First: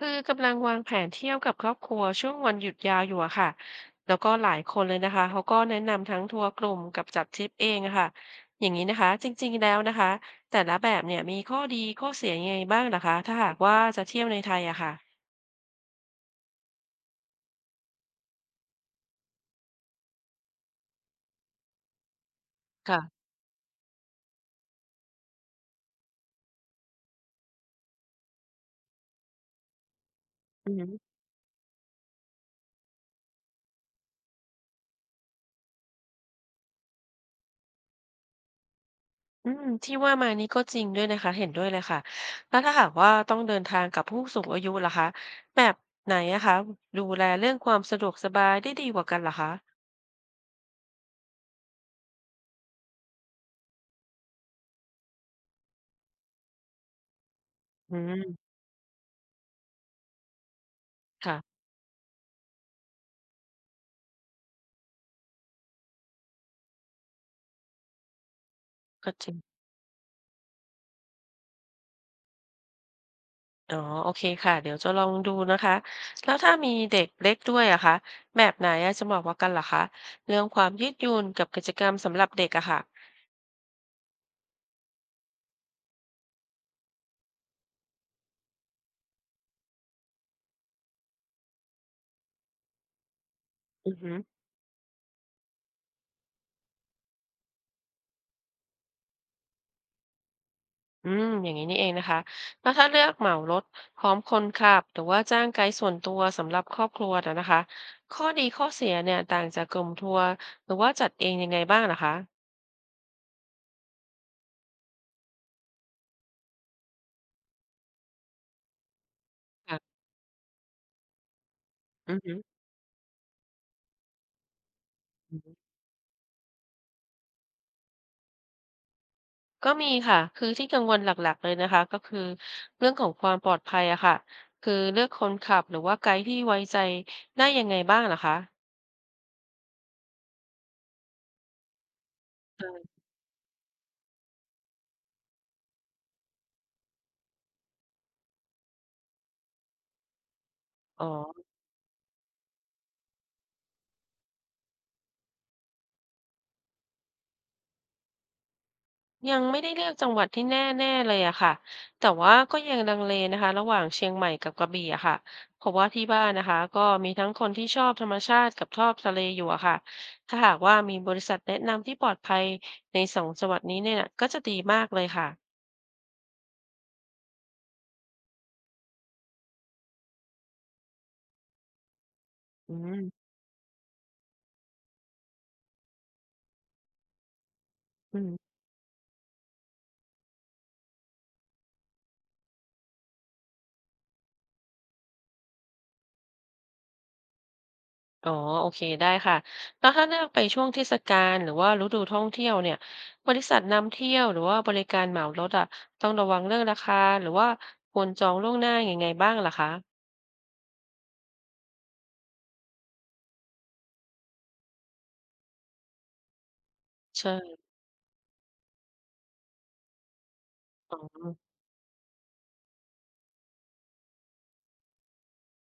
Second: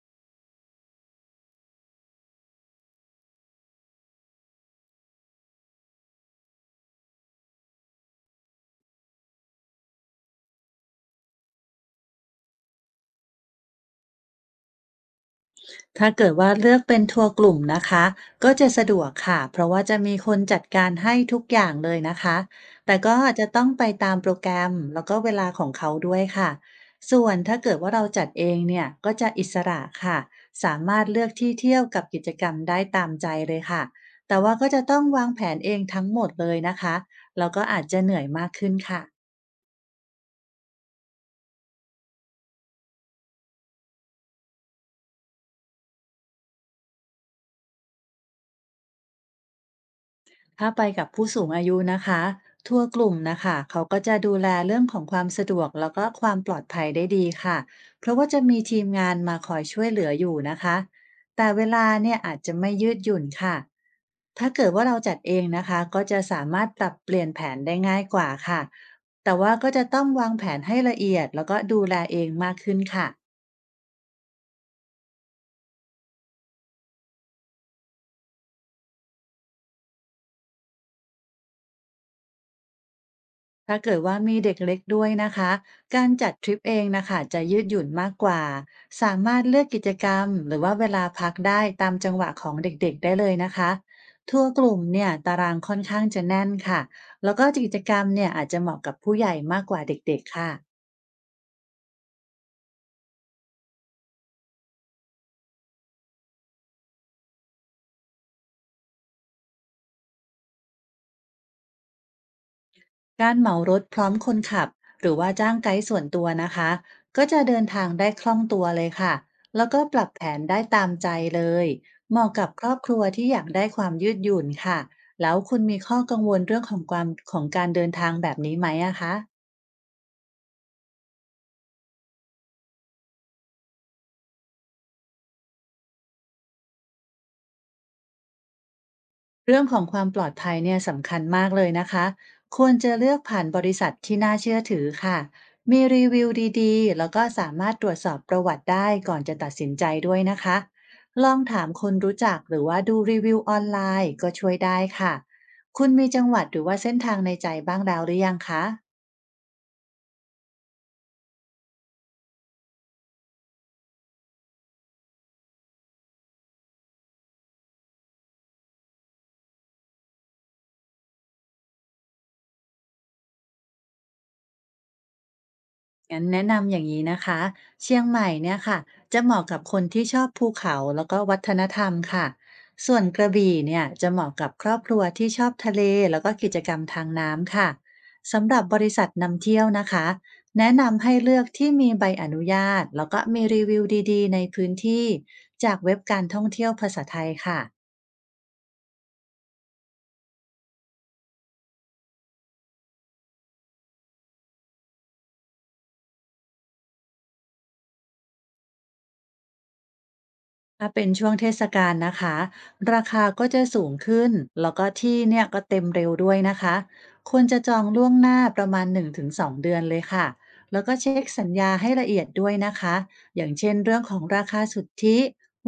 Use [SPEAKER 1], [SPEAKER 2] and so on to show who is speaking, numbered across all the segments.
[SPEAKER 1] คือกำลังวางแผนเที่ยวกับครอบครัวช่วงวันหยุดยาวอยู่อะค่ะแล้วก็หลายคนเลยนะคะเขาก็แนะนำทั้งทัวร์กลุ่มกับจัดทริปเองอะค่ะอย่างนี้นะคะจริงๆแล้วนะคะแต่ละแบบเนี่ยมีข้อดีข้อเสียยังไงบ้างล่ะคะถ้าหากว่าจะเที่ยวในไทยอะค่ะ
[SPEAKER 2] ถ้าเกิดว่าเลือกเป็นทัวร์กลุ่มนะคะก็จะสะดวกค่ะเพราะว่าจะมีคนจัดการให้ทุกอย่างเลยนะคะแต่ก็
[SPEAKER 1] ค่ะ
[SPEAKER 2] อาจจะต้องไปตามโปรแกรมแล้วก็เวลาของเขาด้วยค่ะส่วนถ้าเกิดว่าเราจัดเองเนี่ยก็จะอิสระค่ะ
[SPEAKER 1] อื
[SPEAKER 2] สามา
[SPEAKER 1] ม
[SPEAKER 2] รถเลือกที่เที่ยวกับกิจกรรมได้ตามใจเลยค่ะแต่ว่าก็จะต้องวางแผนเองทั้งหมดเลยนะคะแล้วก็อาจจะเหนื่อยมากขึ้นค่ะ
[SPEAKER 1] อืมที่ว่ามานี้ก็จริงด้วยนะคะเห็นด้วยเลยค่ะแล้วถ้าหากว่าต้องเดินทางกับผู้สูงอายุล่ะคะแบบไหนอะคะดูแลเรื่องความสะดวกสบายได้ดีกว่ากันล่ะคะ
[SPEAKER 2] ถ้าไปกับผู้สูงอายุนะคะ ทัวร์กลุ่มนะคะ เขาก็จะดูแลเรื่องของความสะดวกแล้วก็ความปลอดภัยได้ดีค่ะ
[SPEAKER 1] อื
[SPEAKER 2] เพราะว่าจะ
[SPEAKER 1] ม
[SPEAKER 2] มีทีมงานมาคอยช่วยเหลืออยู่นะคะ
[SPEAKER 1] ค่ะ
[SPEAKER 2] แต่เวลาเนี่ยอาจจะไม่ยืดหยุ่นค่ะ ถ้าเกิดว่าเราจัดเองนะคะ ก็จะสามารถปรับเปลี่ยนแผนได้ง่ายกว่าค่ะ
[SPEAKER 1] ก็จริ
[SPEAKER 2] แต่
[SPEAKER 1] ง
[SPEAKER 2] ว่าก็จะต้องวางแผนให้ละเอียดแล้วก็ดูแลเองมากขึ้นค่ะ
[SPEAKER 1] อ๋อโอเคค่ะเดี๋ยวจะลองดูนะคะแล้วถ้ามีเด็กเล็กด้วยอะคะแบบไหนอะจะเหมาะกว่ากันเหรอคะเรื่องความยืดหยุ่นกับกิจกรรมสำหรับเด็กอะค่ะ
[SPEAKER 2] ถ้าเกิดว่ามีเด็กเล็กด้วยนะคะการจัดทริปเองนะคะจะยืดหยุ่นมากกว่าสามารถเลือกกิจกรรมหรือว่าเวลาพักได้ตามจังหวะของเด็กๆได้เลยนะคะ
[SPEAKER 1] อือหือ
[SPEAKER 2] ทัวร์กลุ่มเนี่ยตารางค่อนข้างจะแน่นค่ะแล้วก็กิจกรรมเนี่ยอาจจะเหมาะกับผู้ใหญ่มากกว่าเด็กๆค่ะ
[SPEAKER 1] อืมอย่างนี้นี่เองนะคะแล้วถ้าเลือกเหมารถพร้อมคนขับหรือว่าจ้างไกด์ส่วนตัวสำหรับครอบครัวนะนะคะข้อดีข้อเสียเนี่ยต่างจากกลุ่มทัวร์หรือว่าจัดเองยังไงบ้างนะคะ
[SPEAKER 2] การเหมารถพร้อมคนขับหรือว่าจ้างไกด์ส่วนตัวนะคะก็จะเดินทางได้คล่องตัวเลยค่ะแล้ว
[SPEAKER 1] ค่ะ
[SPEAKER 2] ก็ปรับแผนได้ตามใจเลย
[SPEAKER 1] อื
[SPEAKER 2] เห
[SPEAKER 1] อ
[SPEAKER 2] มาะ
[SPEAKER 1] หือ
[SPEAKER 2] กับครอบครัวที่อยากได้ความยืดหยุ่นค่ะแล้วคุณมีข้อกังวลเรื่องของความของการเดินทางแบบนี้ไหมอะคะ
[SPEAKER 1] ก็มีค่ะคือที่กังวลหลักๆเลยนะคะก็คือเรื่องของความปลอดภัยอะค่ะคือเลือกคนขับหรือว่าไกด์ที่ไว้ใจได้ยังไงบ้างเหรอคะ
[SPEAKER 2] เรื่องของความปลอดภัยเนี่ยสำคัญมากเลยนะคะ ควรจะเลือกผ่านบริษัทที่น่าเชื่อถือค่ะมีรีวิวดีๆ แล้วก็สามารถตรวจสอบประวัติได้ก่อนจะตัดสินใจด้วยนะคะ
[SPEAKER 1] อ๋
[SPEAKER 2] ลอง
[SPEAKER 1] อ
[SPEAKER 2] ถามคนรู้จักหรือว่าดูรีวิวออนไลน์ก็ช่วยได้ค่ะ คุณมีจังหวัดหรือว่าเส้นทางในใจบ้างแล้วหรือยังคะ
[SPEAKER 1] ยังไม่ได้เลือกจังหวัดที่แน่ๆเลยอะค่ะแต่ว่าก็ยังลังเลนะคะระหว่างเชียงใหม่กับกระบี่อะค่ะเพราะว่าที่บ้านนะคะก็มีทั้งคนที่ชอบธรรมชาติกับชอบทะเลอยู่อะค่ะถ้าหากว่ามีบริษัทแนะนำที่ปลอดภัยในสองจังหวัดนี้เนี่ยก็จะดีมากเลยค่ะ
[SPEAKER 2] งั้นแนะนำอย่างนี้นะคะเชียงใหม่เนี่ยค่ะจะเหมาะกับคนที่ชอบภูเขาแล้วก็วัฒนธรรมค่ะ
[SPEAKER 1] อื
[SPEAKER 2] ส่วน
[SPEAKER 1] ม
[SPEAKER 2] กระบี่เนี่ยจะเหมาะกับครอบครัวที่ชอบทะเลแล้วก็กิจกรรมทางน้ำค่ะ
[SPEAKER 1] อืม
[SPEAKER 2] สำหรับบริษัทนำเที่ยวนะคะแนะนำให้เลือกที่มีใบอนุญาตแล้วก็มีรีวิวดีๆในพื้นที่จากเว็บการท่องเที่ยวภาษาไทยค่ะ
[SPEAKER 1] อ๋อโอเคได้ค่ะแล้วถ้าเลือกไปช่วงเทศกาลหรือว่าฤดูท่องเที่ยวเนี่ยบริษัทนำเที่ยวหรือว่าบริการเหมารถอะต้องระวังเรื่องราคาหรือว่าควรจองล่วงหน้ายังไงบ้างล่ะคะ
[SPEAKER 2] ถ้าเป็นช่วงเทศกาลนะคะราคาก็จะสูงขึ้นแล้วก็ที่เนี่ยก็เต็มเร็วด้วยนะคะ
[SPEAKER 1] ใช่
[SPEAKER 2] ควรจะจองล่วงหน้าประมาณ1-2 เดือนเดือนเลยค่ะแล้วก็
[SPEAKER 1] อ๋
[SPEAKER 2] เช็
[SPEAKER 1] อ
[SPEAKER 2] คสัญญาให้ละเอียดด้วยนะคะอย่างเช่นเรื่องของราคาสุทธิ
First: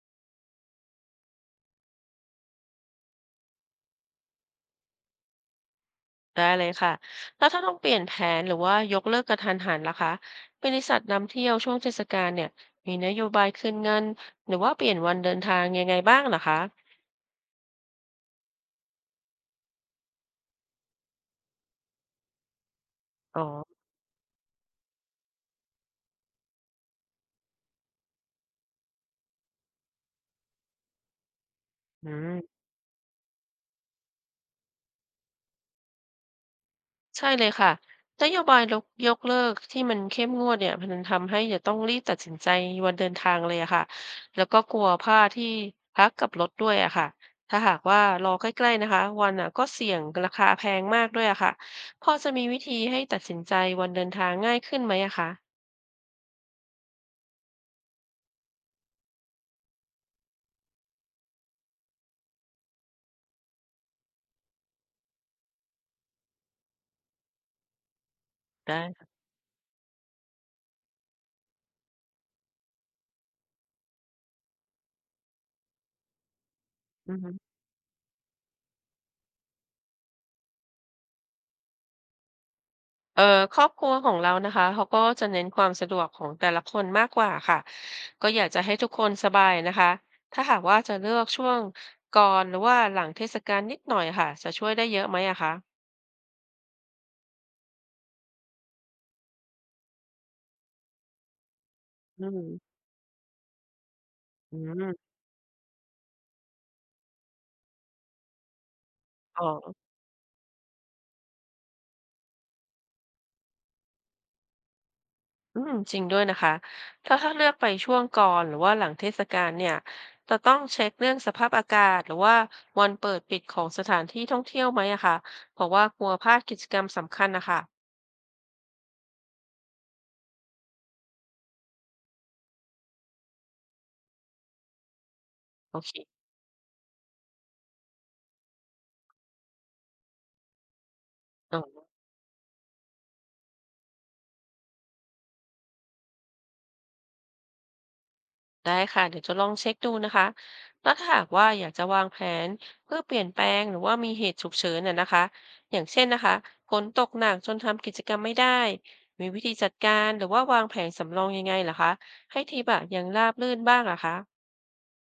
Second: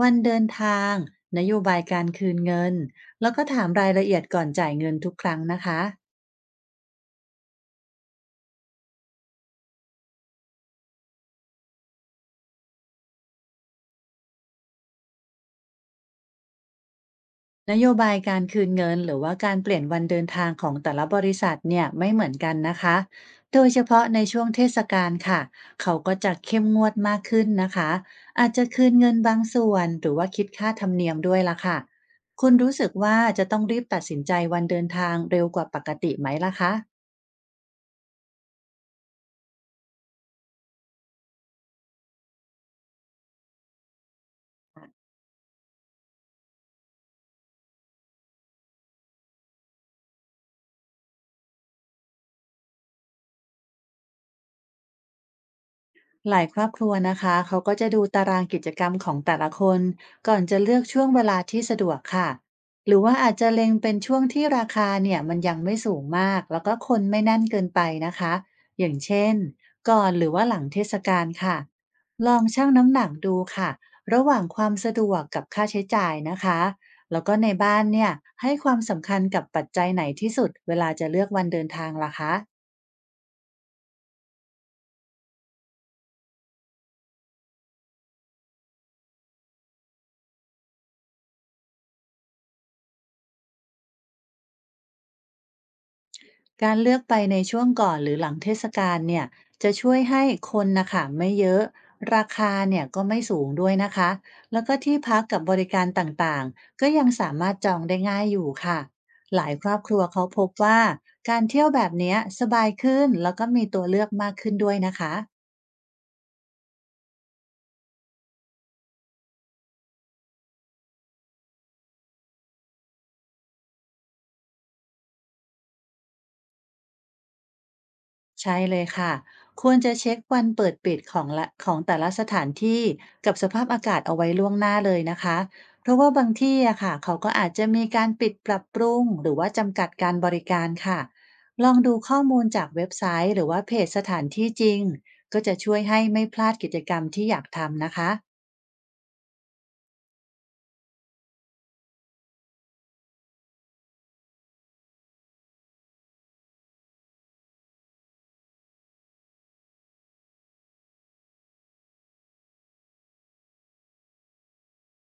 [SPEAKER 2] วันเดินทางนโยบายการคืนเงินแล้วก็ถามรายละเอียดก่อนจ่ายเงินทุกครั้งนะคะ
[SPEAKER 1] ได้เลยค่ะแล้วถ้าต้องเปลี่ยนแผนหรือว่ายกเลิกกระทันหันล่ะคะบริษัทนำเที่ยวช่วงเทศกาลเนี่ยมีนโยบายคืนเงินหรือว่าเปลี่ยนวันเดินทางยังไงบ้างล่ะคะ
[SPEAKER 2] นโยบายการคืนเงินหรือว่าการเปลี่ยนวันเดินทางของแต่ละบริษัทเนี่ยไม่เหมือนกันนะคะ
[SPEAKER 1] อ๋อ
[SPEAKER 2] โดยเฉพาะในช่วงเทศกาลค่ะเขาก็จะเข้มงวดมากขึ้นนะคะอาจจะคืนเงินบางส่วนหรือว่าคิดค่าธรรมเนียมด้วยละค่ะ
[SPEAKER 1] อื
[SPEAKER 2] คุณ
[SPEAKER 1] ม
[SPEAKER 2] รู้สึกว่าจะต้องรีบตัดสินใจวันเดินทางเร็วกว่าปกติไหมล่ะคะ
[SPEAKER 1] ใช่เลยค่ะนโยบายลกยกเลิกที่มันเข้มงวดเนี่ยมันทำให้จะต้องรีบตัดสินใจวันเดินทางเลยอะค่ะ แล้วก็กลัวพลาดที่พักกับรถด้วยอะค่ะ ถ้าหากว่ารอใกล้ๆนะคะวันอะก็เสี่ยงราคาแพงมากด้วยอะค่ะพอจะมีวิธีให้ตัดสินใจวันเดินทางง่ายขึ้นไหมอะคะ
[SPEAKER 2] หลายครอบครัวนะคะเขาก็จะดูตารางกิจกรรมของแต่ละคนก่อนจะเลือกช่วงเวลาที่สะดวกค่ะหรือว่าอาจจะเล็งเป็นช่วงที่ราคาเนี่ยมันยังไม่สูงมากแล้วก็คนไม่แน่นเกินไปนะคะ
[SPEAKER 1] ได้
[SPEAKER 2] อย่าง
[SPEAKER 1] ค่ะ
[SPEAKER 2] เช่นก่อนหรือว่าหลังเทศกาลค่ะลองชั่งน้ำหนักดูค่ะระหว่างความสะดวกกับค่าใช้จ่ายนะคะ
[SPEAKER 1] อือ
[SPEAKER 2] แล้ว
[SPEAKER 1] ฮึ
[SPEAKER 2] ก็ในบ้านเนี่ยให้ความสำคัญกับปัจจัยไหนที่สุดเวลาจะเลือกวันเดินทางล่ะคะ
[SPEAKER 1] เอ่อครอบครัวของเรานะคะเขาก็จะเน้นความสะดวกของแต่ละคนมากกว่าค่ะก็อยากจะให้ทุกคนสบายนะคะถ้าหากว่าจะเลือกช่วงก่อนหรือว่าหลังเทศกาลนิดหน่อยค่ะจะช่วยได้เยอะไหมอะคะ
[SPEAKER 2] การเลือกไปในช่วงก่อนหรือหลังเทศกาลเนี่ยจะช่วยให้คนนะคะไม่เยอะ
[SPEAKER 1] อื
[SPEAKER 2] ราคา
[SPEAKER 1] ม
[SPEAKER 2] เนี่ยก็ไม่สูงด้วยนะคะ
[SPEAKER 1] อื
[SPEAKER 2] แล้วก็
[SPEAKER 1] ม
[SPEAKER 2] ที่พักกับบริการต่างๆก็ยังสามารถจองได้ง่ายอยู่ค่ะห
[SPEAKER 1] อ๋อ
[SPEAKER 2] ลายครอบครัวเขาพบว่าการเที่ยวแบบเนี้ยสบายขึ้นแล้วก็มีตัวเลือกมากขึ้นด้วยนะคะ
[SPEAKER 1] อืมจริงด้วยนะคะถ้าเลือกไปช่วงก่อนหรือว่าหลังเทศกาลเนี่ยจะต้องเช็คเรื่องสภาพอากาศหรือว่าวันเปิดปิดของสถานที่ท่องเที่ยวไหมอะคะเพราะว่ากลัวพลาดกิจกรรมสำคัญนะคะ
[SPEAKER 2] ใช่เลยค่ะควรจะเช็ควันเปิดปิดของละของแต่ละสถานที่กับสภาพอากาศเอาไว้ล่วงหน้าเลยนะคะ
[SPEAKER 1] โอ
[SPEAKER 2] เพ
[SPEAKER 1] เค
[SPEAKER 2] ราะว่าบางที่อะค่ะเขาก็อาจจะมีการปิดปรับปรุงหรือว่าจำกัดการบริการค่ะลอง
[SPEAKER 1] อ
[SPEAKER 2] ดูข้อมูลจากเว็บไซต์หรือว่าเพจสถานที่จริงก็จะช่วยให้ไม่พลาดกิจกรรมที่อยากทำนะคะ
[SPEAKER 1] ได้ค่ะเดี๋ยวจะลองเช็คดูนะคะ แล้วถ้าหากว่าอยากจะวางแผนเพื่อเปลี่ยนแปลงหรือว่ามีเหตุฉุกเฉินน่ะนะคะอย่างเช่นนะคะฝนตกหนักจนทำกิจกรรมไม่ได้มีวิธีจัดการหรือว่าวางแผนสำรองยังไงเหรอคะให้ทีมอะยังราบรื่นบ้างเหรอคะ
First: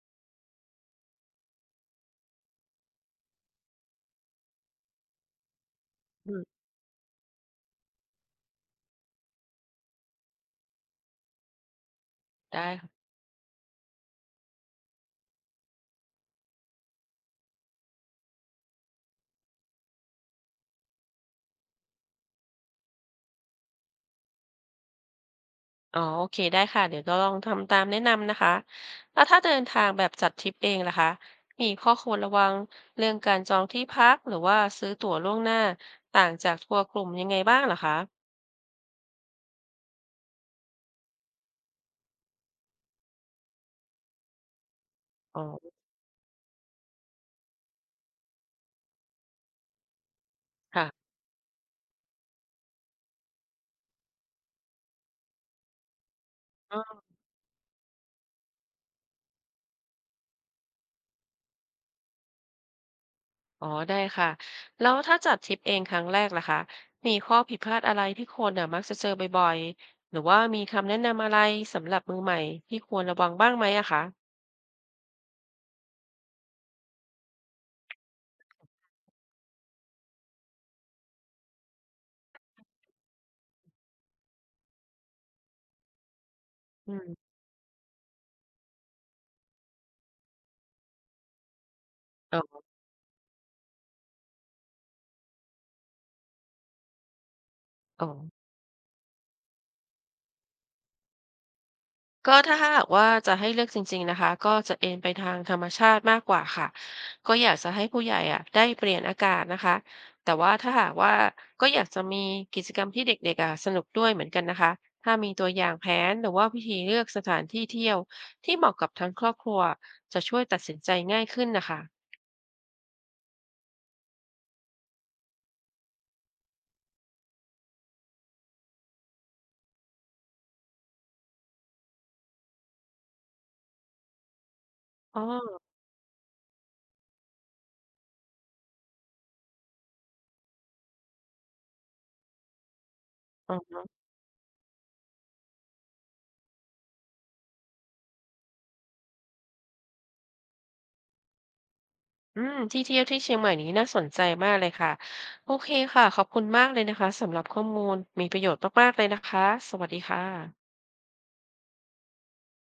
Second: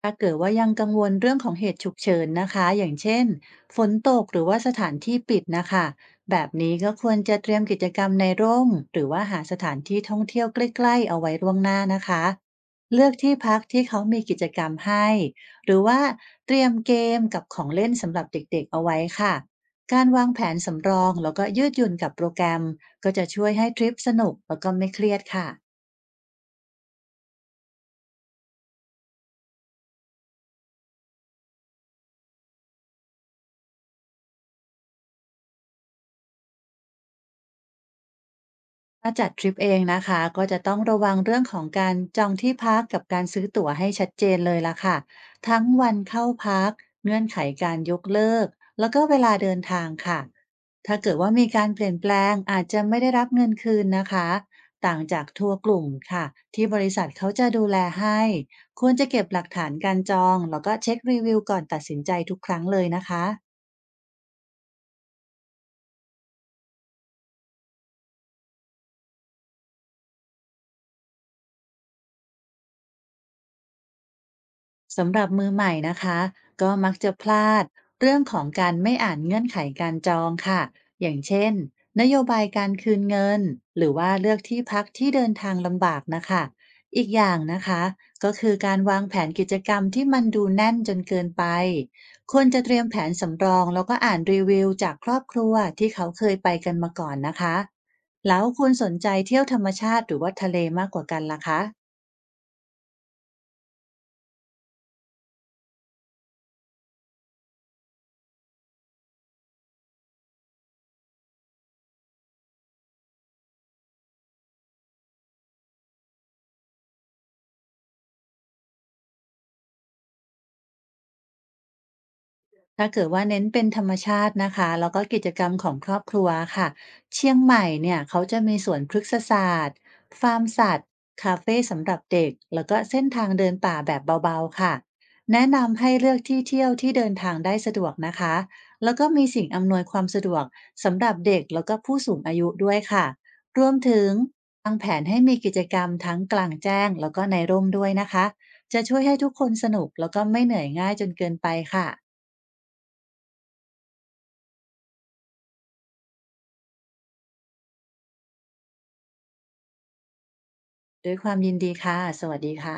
[SPEAKER 2] ถ้าเกิดว่ายังกังวลเรื่องของเหตุฉุกเฉินนะคะอย่างเช่นฝนตกหรือว่าสถานที่ปิดนะคะ
[SPEAKER 1] อื
[SPEAKER 2] แบบ
[SPEAKER 1] ม
[SPEAKER 2] นี้ก็ควรจะเตรียมกิจกรรมในร่มหรือว่าหาสถานที่ท่องเที่ยวใกล้ๆเอาไว้ล่วงหน้านะคะ
[SPEAKER 1] ได้ค่ะ
[SPEAKER 2] เลือกที่พักที่เขามีกิจกรรมให้หรือว่าเตรียมเกมกับของเล่นสำหรับเด็กๆเอาไว้ค่ะการวางแผนสำรองแล้วก็ยืดหยุ่นกับโปรแกรมก็จะช่วยให้ทริปสนุกแล้วก็ไม่เครียดค่ะ
[SPEAKER 1] อ๋อโอเคได้ค่ะเดี๋ยวจะลองทำตามแนะนำนะคะแล้วถ้าเดินทางแบบจัดทริปเองล่ะคะมีข้อควรระวังเรื่องการจองที่พักหรือว่าซื้อตั๋วล่วงหน้าต่างจากทัวร์กลุ่มยังไงบ้างเหรอคะ
[SPEAKER 2] ถ้าจัดทริปเองนะคะก็จะต้องระวังเรื่องของการจองที่พักกับการซื้อตั๋วให้ชัดเจนเลยล่ะค่ะ
[SPEAKER 1] อ๋
[SPEAKER 2] ทั้ง
[SPEAKER 1] อ
[SPEAKER 2] วันเข้าพักเงื่อนไขการยกเลิกแล้วก็เวลาเดินทางค่ะถ้า
[SPEAKER 1] ค่ะ
[SPEAKER 2] เกิดว่ามีการเปลี่ยนแปลงอาจจะไม่ได้รับเงินคืนนะคะต่างจากทัวร์กลุ่มค่ะที่
[SPEAKER 1] อ
[SPEAKER 2] บริ
[SPEAKER 1] อ
[SPEAKER 2] ษัทเขาจะดูแลให้ควรจะเก็บหลักฐานการจองแล้วก็เช็ครีวิวก่อนตัดสินใจทุกครั้งเลยนะคะ
[SPEAKER 1] อ๋อได้ค่ะ แล้วถ้าจัดทริปเองครั้งแรกล่ะคะ มีข้อผิดพลาดอะไรที่คนน่ะมักจะเจอบ่อยๆ หรือว่ามีคำแนะนำอะไรสำหรับมือใหม่ที่ควรระวังบ้างไหมอะคะ
[SPEAKER 2] สำหรับมือใหม่นะคะก็มักจะพลาดเรื่องของการไม่อ่านเงื่อนไขการจองค่ะอย่างเช่นนโยบายการคืนเงินหรือว่าเลือกที่พักที่เดินทางลำบากนะคะ
[SPEAKER 1] อื
[SPEAKER 2] อีกอ
[SPEAKER 1] ม
[SPEAKER 2] ย่างนะคะก็คือการวางแผนกิจกรรมที่มันดูแน่นจนเกินไปค
[SPEAKER 1] อ๋
[SPEAKER 2] วรจะ
[SPEAKER 1] อ
[SPEAKER 2] เตรียมแผนสำรองแล้วก็อ่านรีวิวจากครอบครัวที่เขาเคยไปกันมาก่อนนะคะ
[SPEAKER 1] อ๋อ
[SPEAKER 2] แล้วคุณสนใจเที่ยวธรรมชาติหรือว่าทะเลมากกว่ากันล่ะคะ
[SPEAKER 1] ก็ถ้าหากว่าจะให้เลือกจริงๆนะคะก็จะเอนไปทางธรรมชาติมากกว่าค่ะก็อยากจะให้ผู้ใหญ่อะได้เปลี่ยนอากาศนะคะแต่ว่าถ้าหากว่าก็อยากจะมีกิจกรรมที่เด็กๆอะสนุกด้วยเหมือนกันนะคะถ้ามีตัวอย่างแผนหรือว่าวิธีเลือกสถานที่เที่ยวที่เหมาะกับทั้งครอบครัวจะช่วยตัดสินใจง่ายขึ้นนะคะ
[SPEAKER 2] ถ้าเกิดว่าเน้นเป็นธรรมชาตินะคะแล้วก็กิจกรรมของครอบครัวค่ะเชียงใหม่เนี่ยเขาจะมีสวนพฤกษศาสตร์ฟาร์มสัตว์คาเฟ่สำหรับเด็กแล้วก็เส้นทางเดินป่าแบบเบาๆค่ะ
[SPEAKER 1] อ๋
[SPEAKER 2] แนะ
[SPEAKER 1] อ
[SPEAKER 2] นำให้เลือกที่เที่ยวที่เดินทางได้สะดวกนะคะแล้วก็มีสิ่งอำนวยความสะดวกสำหรับเด็กแล้วก็ผู้สูงอายุด้วยค่ะ
[SPEAKER 1] อ๋
[SPEAKER 2] รวม
[SPEAKER 1] อ
[SPEAKER 2] ถึงวางแผนให้มีกิจกรรมทั้งกลางแจ้งแล้วก็ในร่มด้วยนะคะจะช่วยให้ทุกคนสนุกแล้วก็ไม่เหนื่อยง่ายจนเกินไปค่ะ
[SPEAKER 1] อืมที่เที่ยวที่เชียงใหม่นี้น่าสนใจมากเลยค่ะโอเคค่ะขอบคุณมากเลยนะคะสำหรับข้อมูลมีประโยชน์มากๆเลยนะคะสวัสดีค่ะ
[SPEAKER 2] ด้วยความยินดีค่ะ สวัสดีค่ะ